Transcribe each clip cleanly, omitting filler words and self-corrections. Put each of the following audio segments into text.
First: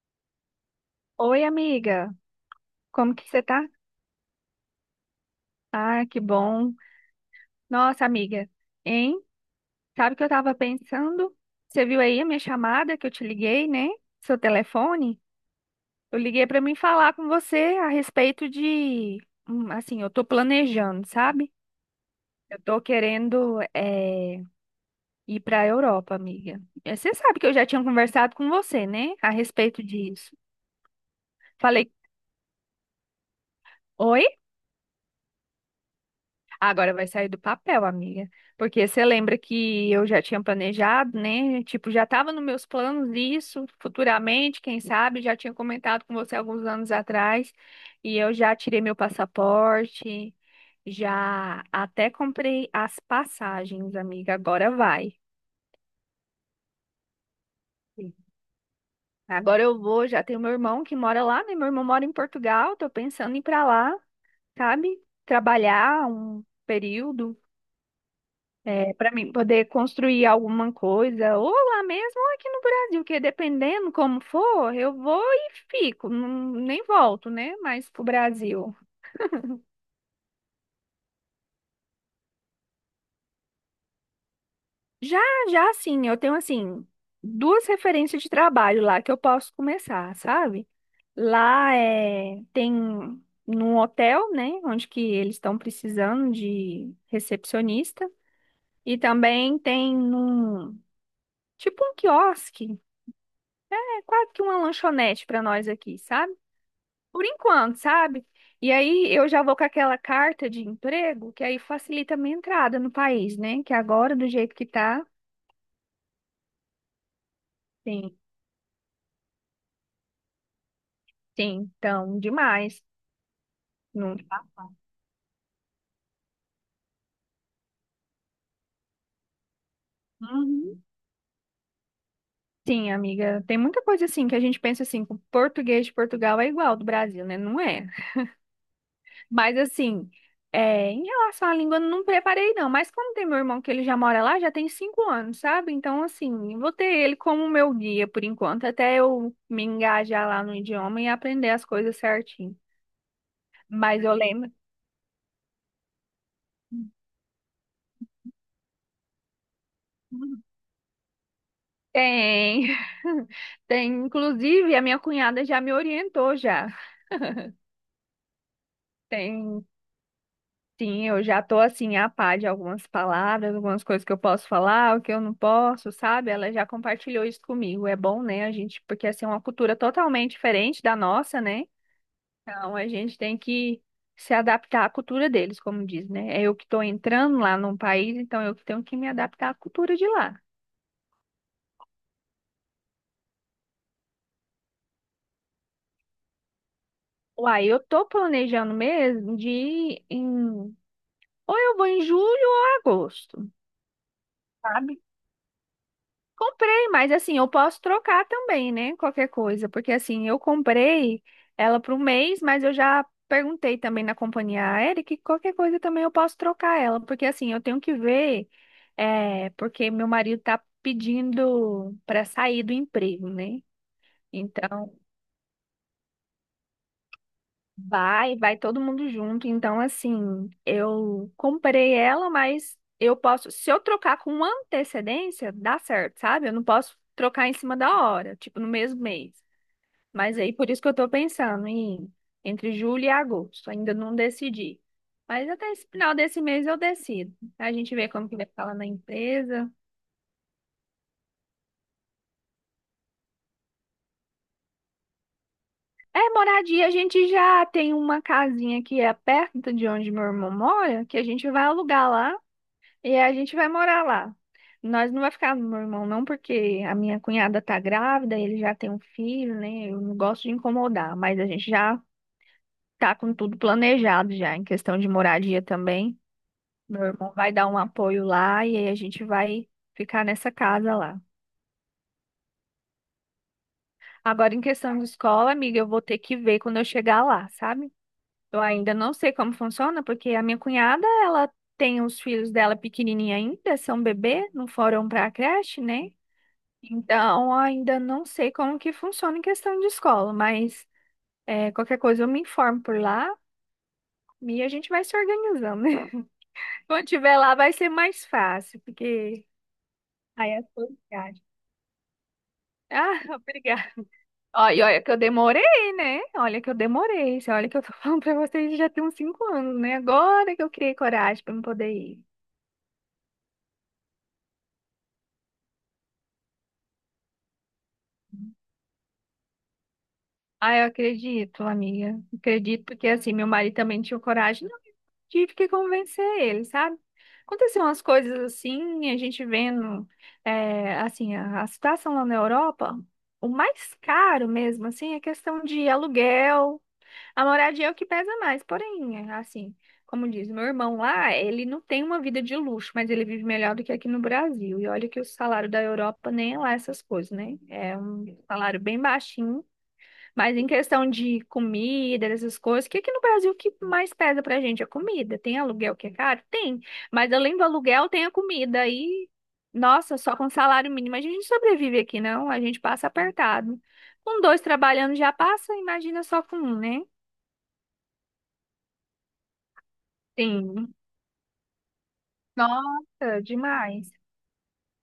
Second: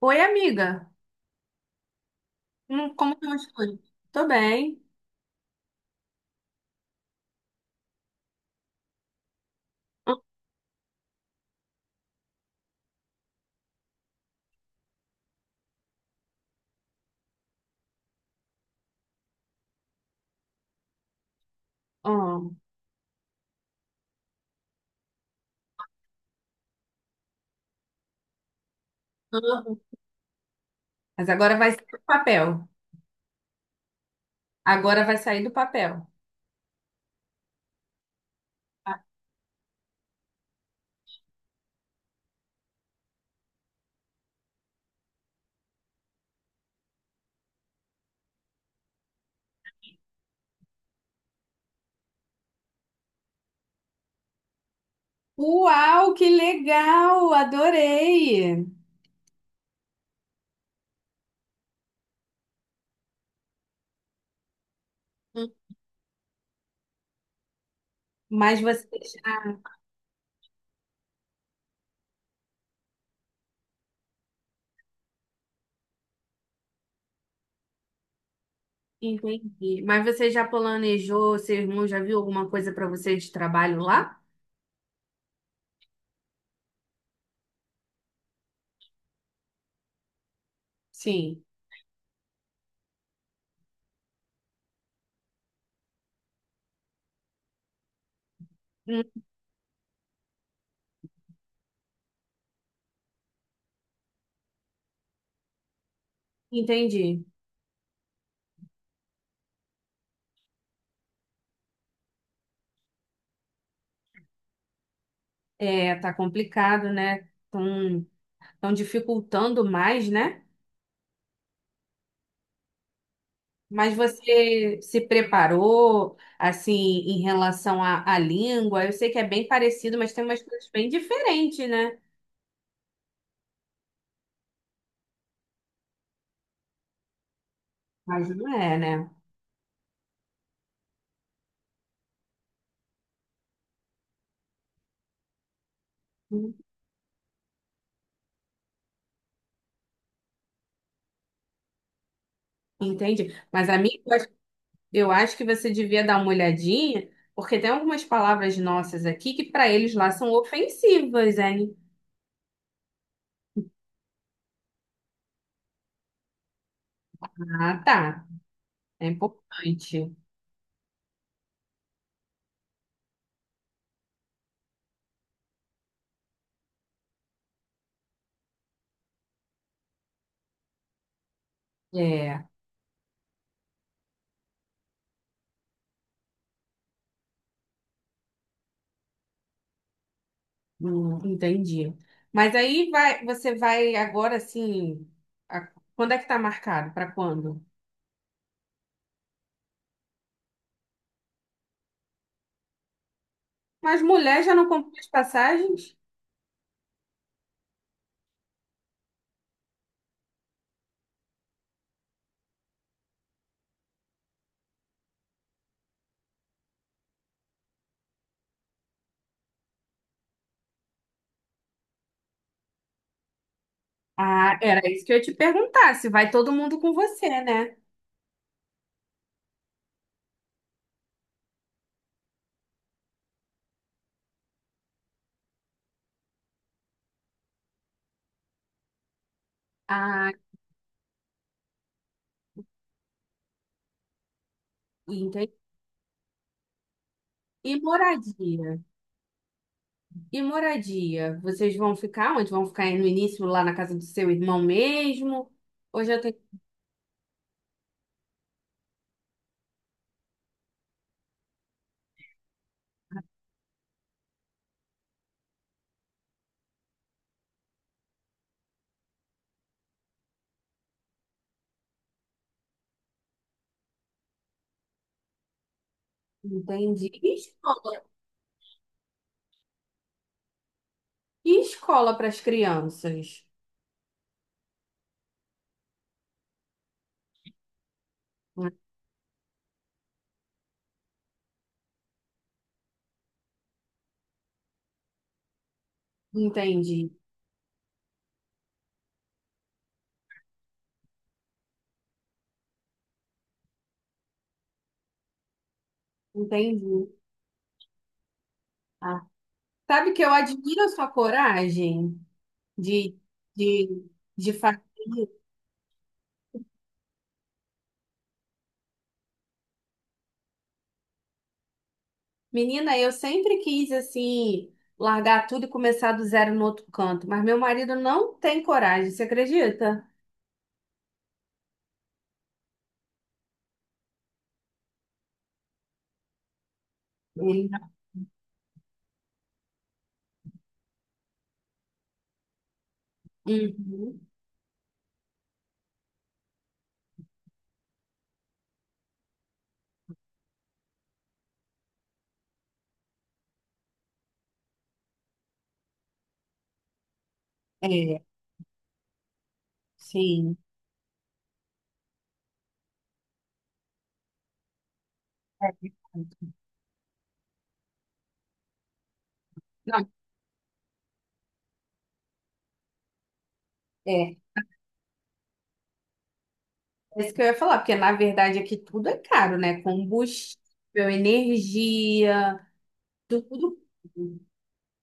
Oi, amiga. Oi, amiga. Como Como que estão você as tá? coisas? Tô bem. Ah, que bom. Nossa, amiga, hein? Sabe o que eu tava pensando? Você viu aí a minha chamada que eu te liguei, né? Seu telefone? Eu liguei pra mim falar com você a respeito de, assim, eu tô planejando, sabe? Eu Hum. tô querendo ir pra Europa, amiga. Você sabe que eu já tinha conversado com você, né? A respeito disso. Mas agora vai sair Falei, do papel. oi? Agora vai sair do papel. Agora vai sair do papel, amiga. Porque Ah. você lembra que eu já tinha planejado, né? Tipo, já estava nos meus planos isso, futuramente, quem sabe, já tinha comentado com você alguns anos atrás. E eu já tirei meu passaporte, já até comprei as passagens, amiga. Agora vai. Uau, que legal! Sim. Adorei! Agora eu vou, já tenho meu irmão que mora lá, né? Meu irmão mora em Portugal, tô pensando em ir pra lá, sabe? Hum. Trabalhar um período. Mas você... É, para mim poder construir alguma coisa, ou lá mesmo, ou aqui no Brasil, porque dependendo como for, eu vou e fico, nem volto, né? Mas pro Brasil. Entendi. Mas você já planejou, seu irmão já viu alguma coisa para você de trabalho lá? Já, já sim, eu tenho assim, duas referências de trabalho lá que eu posso começar, sabe? Sim. Lá é, tem num hotel, né? Onde que eles estão precisando de recepcionista. E Hum, também tem num, tipo um quiosque, é quase que uma lanchonete para nós aqui, sabe? Entendi. Por enquanto, sabe? E aí eu já vou com aquela carta de emprego, que aí facilita a minha entrada no país, né? Que agora, do jeito que tá, É, tá complicado, né? sim, Estão dificultando mais, né? sim, então, demais. Mas Não... você se preparou, assim, em relação à língua? Eu sei que é bem parecido, mas tem umas coisas Uhum. bem diferentes, né? Sim, amiga, tem muita coisa assim que a gente pensa assim, que o português de Portugal é igual ao do Brasil, né? Não é. Mas não é, né? Mas assim, é, em relação à língua, eu não preparei não. Mas como tem meu irmão que ele já mora lá, já tem 5 anos, sabe? Então, assim, eu vou ter ele como meu guia por enquanto, até eu me engajar lá no idioma e aprender as coisas certinho. Entendi. Mas, amigo, Mas eu eu acho lembro. eu acho que você devia dar uma olhadinha, porque tem algumas palavras nossas aqui que para eles lá são ofensivas, hein? Tem. Tem, inclusive, a minha cunhada já me orientou já. Ah, tá. É Tem. importante. Sim, eu já tô assim a par de algumas palavras, algumas coisas que eu posso falar, o que eu não posso, sabe? Ela já compartilhou isso comigo. É bom, né? A gente, porque assim é uma cultura totalmente diferente da nossa, né? É, Então a gente tem que se adaptar à cultura deles, como diz, né? É eu que tô entrando lá num país, então eu que tenho que me adaptar à cultura de lá. Entendi. Mas aí vai, você vai agora, assim, quando é que tá marcado? Para quando? Uai, eu tô planejando mesmo de ir em... ou eu vou em julho ou agosto, Mas mulher já não comprou sabe? as passagens? Comprei, mas assim, eu posso trocar também, né? Qualquer coisa, porque assim, eu comprei ela para um mês, mas eu já perguntei também na companhia aérea que qualquer coisa também eu posso trocar ela, porque assim, eu tenho que ver, é, porque meu marido tá pedindo para sair do emprego, né? Ah, era Então, isso que eu ia te perguntar, se vai todo mundo com você, né? vai, vai todo mundo junto. Então, assim, eu comprei ela, mas eu posso, se eu trocar com antecedência, dá certo, sabe? Eu não posso trocar em cima da hora, tipo no mesmo mês. Ah, Mas aí, por isso que eu tô pensando em entre julho e agosto. Ainda não decidi. Mas entendi. até esse final desse mês eu decido. A E gente vê como que vai ficar moradia? lá na empresa. E moradia? Vocês vão ficar onde? Vão ficar aí no início, lá na casa do seu irmão mesmo? Ou É, já tem... moradia, a gente já tem uma casinha que é perto de onde meu irmão mora, que a gente vai alugar lá. E a gente vai morar lá. Nós não vai ficar no meu irmão, não, porque a minha cunhada tá grávida, ele já tem um filho, né? Eu não gosto de incomodar, mas a gente já tá com tudo planejado já, em questão de moradia também. Meu Entendi. irmão E vai dar um escola? apoio lá e aí a gente vai ficar nessa casa lá. E escola para as crianças? Agora, em questão de escola, amiga, eu vou ter que ver quando eu chegar lá, sabe? Eu ainda não sei como funciona, porque a minha cunhada, ela tem os filhos dela pequenininha ainda, são bebê, não foram para a creche, né? Entendi. Então, ainda não sei como que funciona em questão de escola, mas é, qualquer coisa eu me informo por lá e a gente vai se organizando. Quando Entendi. tiver lá vai ser mais fácil, Ah, porque sabe que eu aí é admiro a coisas sua viajam. coragem de, Ah, obrigada. de, de Ó, e fazer. olha que eu demorei, né? Olha que eu demorei. Você olha que eu tô falando pra vocês já tem uns 5 anos, né? Agora que eu criei coragem pra me poder ir. Menina, eu sempre quis assim largar tudo e começar do zero no outro canto, mas meu marido não tem coragem, você acredita? Ah, eu acredito, amiga. Acredito, porque assim, meu marido também não tinha coragem, tive que convencer ele, sabe? Ele... Aconteceu umas coisas assim, a gente vendo, é, assim, a situação lá na Europa, o mais Uhum. caro mesmo, assim, é questão de aluguel, a moradia é o que pesa mais, porém, assim, como diz, meu irmão lá, ele não tem uma vida de luxo, mas ele vive melhor do que aqui no Brasil, e olha que o salário da Europa nem é lá essas coisas, né? É É, um salário bem baixinho, sim. mas em questão de comida, essas coisas, o que que no Brasil o que mais pesa pra gente? É comida. Tem É, aluguel que é caro? verdade. Tem. Mas além do aluguel, tem a comida. E, Não, nossa, só com salário mínimo a gente não sobrevive aqui, não. A gente passa apertado. é. Com dois trabalhando já passa, imagina só com um, né? É isso que eu ia falar, porque na verdade aqui tudo é caro, né? Tem. Combustível, energia, Nossa, tudo. demais.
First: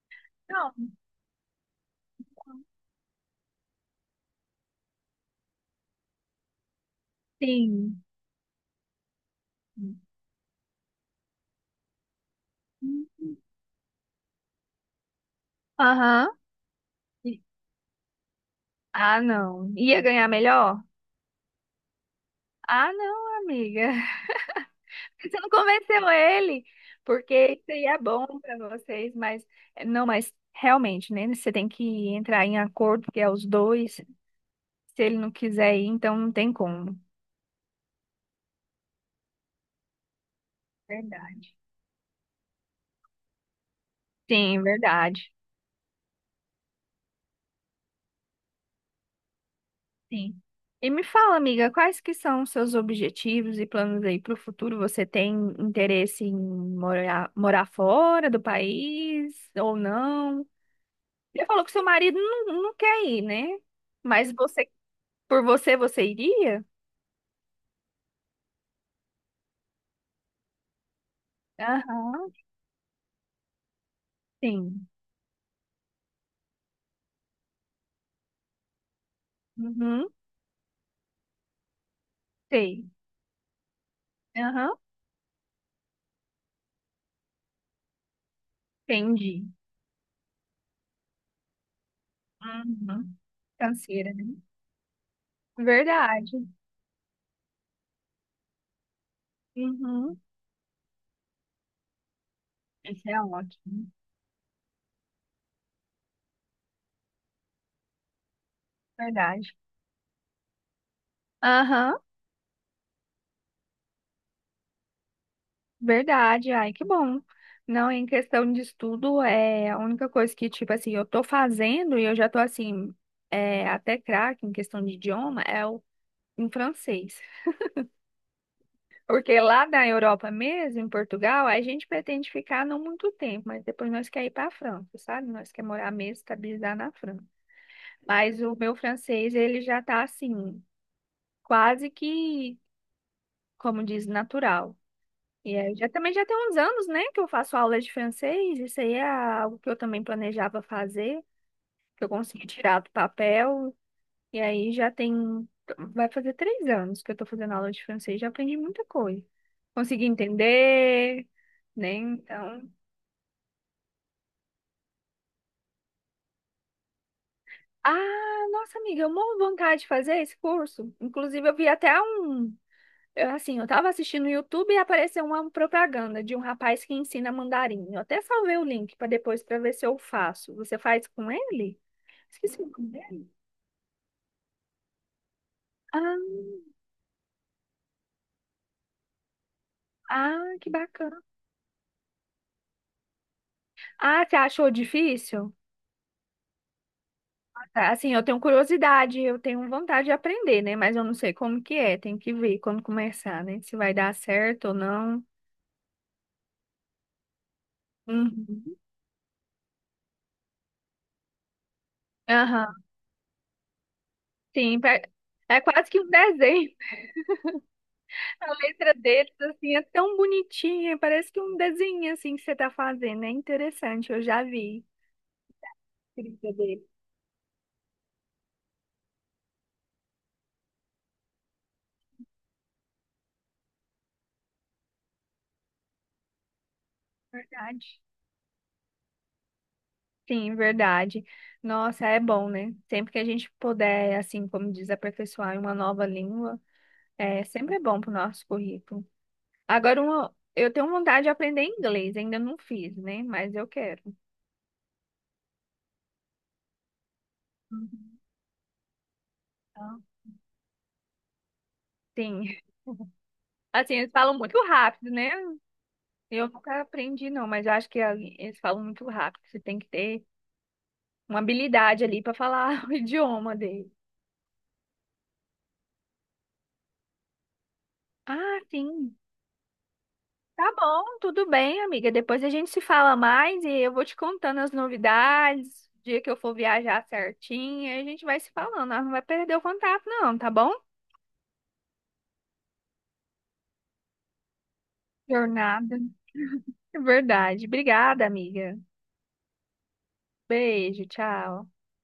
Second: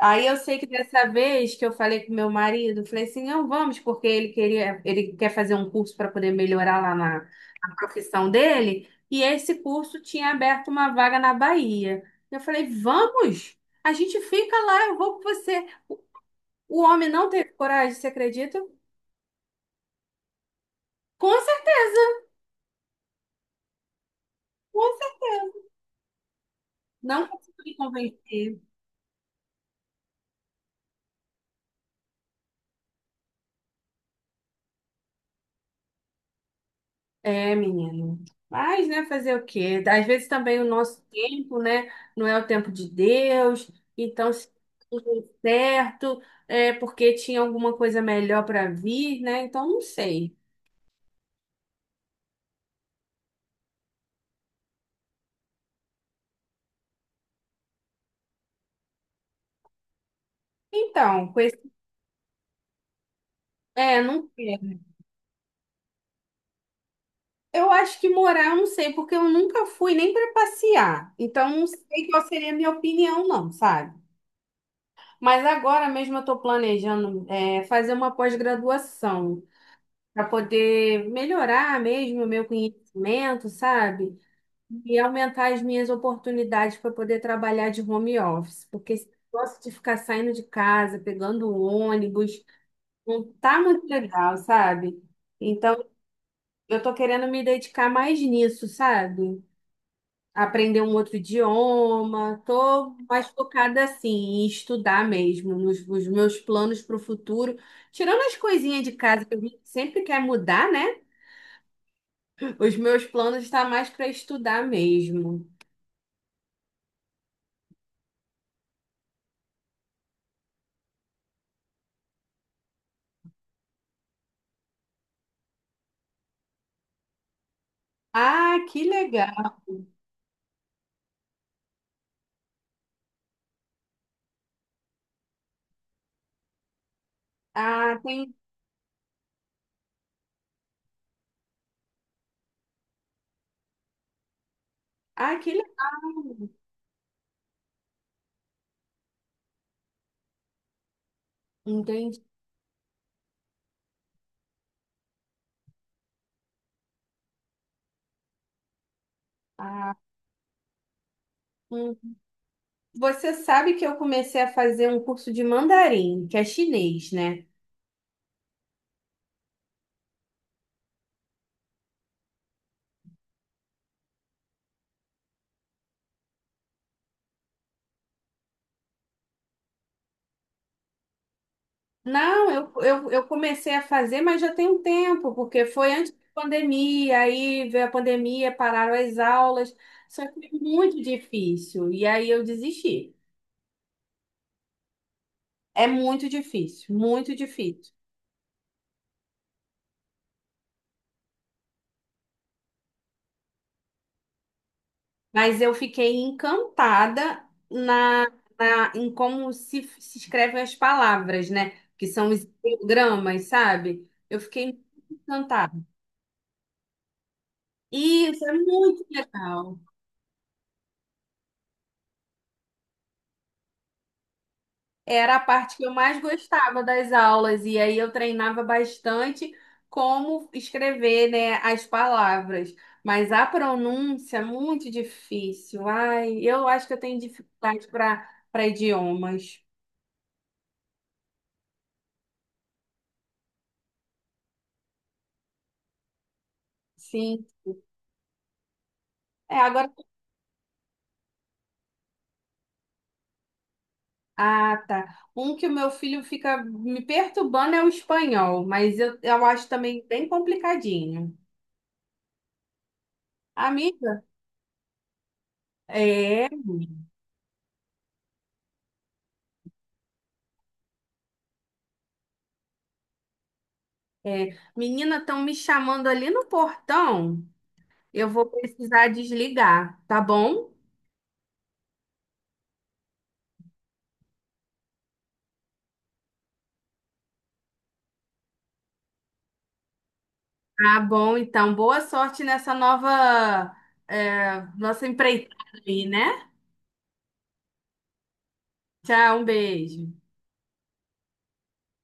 Aí eu sei que Não, dessa vez que eu falei com meu marido, eu falei assim, não vamos, porque ele queria, ele quer fazer um curso para poder melhorar lá na, na sim. profissão dele, e esse curso tinha aberto uma vaga na Bahia. Eu falei, vamos, a gente fica lá, eu vou com você. Aham. O homem não E- teve coragem, você acredita? Ah, não. Ia ganhar melhor? Com certeza, Ah, não, amiga. com certeza. Você não convenceu ele, Não porque isso consegui seria bom para convencer. vocês, mas não, mas realmente, né? Você tem que entrar em acordo, que é os dois. Se ele não quiser ir, então não tem como. É, menino. Mas, né, fazer o quê? Às vezes também o nosso Verdade. tempo, né, não é o tempo de Deus. Então, se Sim, tudo verdade. deu certo, é porque tinha alguma coisa melhor para vir, né? Então, não sei. Sim. E me fala, amiga, quais que são os seus objetivos e planos aí para o futuro? Você tem interesse em morar, morar fora do país ou não? Então, com Você falou que esse... seu marido não, não quer ir, né? É, não Mas você, sei. por você, você iria? Eu acho que morar, eu não sei, porque eu nunca fui nem para passear. Então, não sei qual Aham, seria a minha opinião, não, sabe? sim. Mas agora mesmo eu estou planejando, fazer uma pós-graduação, Uhum, para poder melhorar mesmo o meu sei. conhecimento, sabe? Aham, E aumentar as minhas oportunidades para poder trabalhar de home office, porque esse entendi. negócio de ficar saindo de casa, pegando ônibus, Uhum. não tá muito Canseira, né? legal, sabe? Então, Verdade. eu tô querendo me dedicar mais nisso, sabe? Uhum. Aprender um outro idioma, tô Isso é mais focada ótimo. assim, em estudar mesmo, nos meus planos para o futuro. Tirando as coisinhas de casa que a Verdade. gente sempre quer mudar, né? Aham, Os meus planos estão mais para estudar mesmo. verdade. Ai, que bom. Não, em questão de estudo, é a única coisa que, tipo assim, eu tô fazendo e eu já tô assim, é, até craque em questão de idioma, é o em francês. Ah, que Porque legal. lá na Europa mesmo, em Portugal, a gente pretende ficar não muito tempo, mas depois nós quer ir para a França, sabe? Nós quer morar mesmo, estabilizar na França. Ah, tem. Mas o meu francês, ele já tá assim, quase que, como diz, natural. Ah, que E aí, já também já tem legal. uns anos, né, que eu faço aulas de francês, isso aí é algo que eu também planejava fazer, que eu Entendi. consegui tirar do papel. E aí já tem, vai fazer 3 anos que eu tô fazendo aula de francês, já aprendi muita coisa. Ah, Consegui entender, né? hum. Então. Você sabe que eu comecei a fazer um curso de mandarim, que é chinês, né? Ah, nossa amiga, eu morro de vontade de fazer esse curso. Inclusive, eu vi até um. Assim, eu tava assistindo no YouTube e apareceu uma propaganda de um rapaz que ensina mandarim. Eu até salvei o link para depois para ver se eu faço. Você faz com ele? Não, Esqueci o eu, nome eu, eu dele. comecei a fazer, mas já tem um tempo, porque foi Ah, antes da pandemia, aí veio a pandemia, pararam as aulas, só que é ah, que muito bacana. difícil, e aí eu desisti. Ah, você achou difícil? É muito difícil, muito Ah, tá. difícil. Assim, eu tenho curiosidade, eu tenho vontade de aprender, né? Mas eu não sei como que é, tem que ver como começar, né? Se vai dar certo ou não. Mas eu fiquei encantada na, Uhum. Em como se escrevem as palavras, né? Que são os Aham. ideogramas, sabe? Eu fiquei Sim, muito é encantada. quase que um desenho. Isso é A letra muito deles, assim, legal. é tão bonitinha. Parece que um desenho, assim, que você tá fazendo. É interessante, eu já vi. Era a parte que eu mais Escrita gostava dele. das aulas, e aí eu treinava bastante como escrever, né, as palavras. Mas a pronúncia é muito difícil. Ai, eu acho que eu tenho Verdade. dificuldade para idiomas. Sim, verdade. Nossa, é bom, né? Sempre que a gente puder, assim, como diz, aperfeiçoar em uma nova língua, Sim. sempre é bom pro nosso currículo. É, agora Agora, uma, eu tenho vontade de aprender inglês. Ainda não fiz, né? Mas eu quero. Ah, tá. Um que o meu filho fica me perturbando é o Uhum. espanhol, mas eu acho Então, também bem complicadinho. sim. Assim, eles Amiga, falam muito rápido, né? é, é, Eu nunca aprendi, não, mas eu acho que ali eles falam muito rápido. Você tem que ter uma habilidade ali para falar o idioma dele. menina, estão me chamando ali no portão. Eu vou Ah, precisar sim. desligar, tá bom? Tá bom, tudo bem, amiga. Depois a gente se fala mais e eu vou te contando as novidades. O dia que eu for viajar certinho, aí a gente vai se falando. Nós Não vai perder o contato, não, tá bom? Tá bom, então. Boa sorte nessa nova, nossa empreitada Jornada. aí, né? É verdade. Obrigada, amiga. Tchau, um beijo. Beijo, tchau.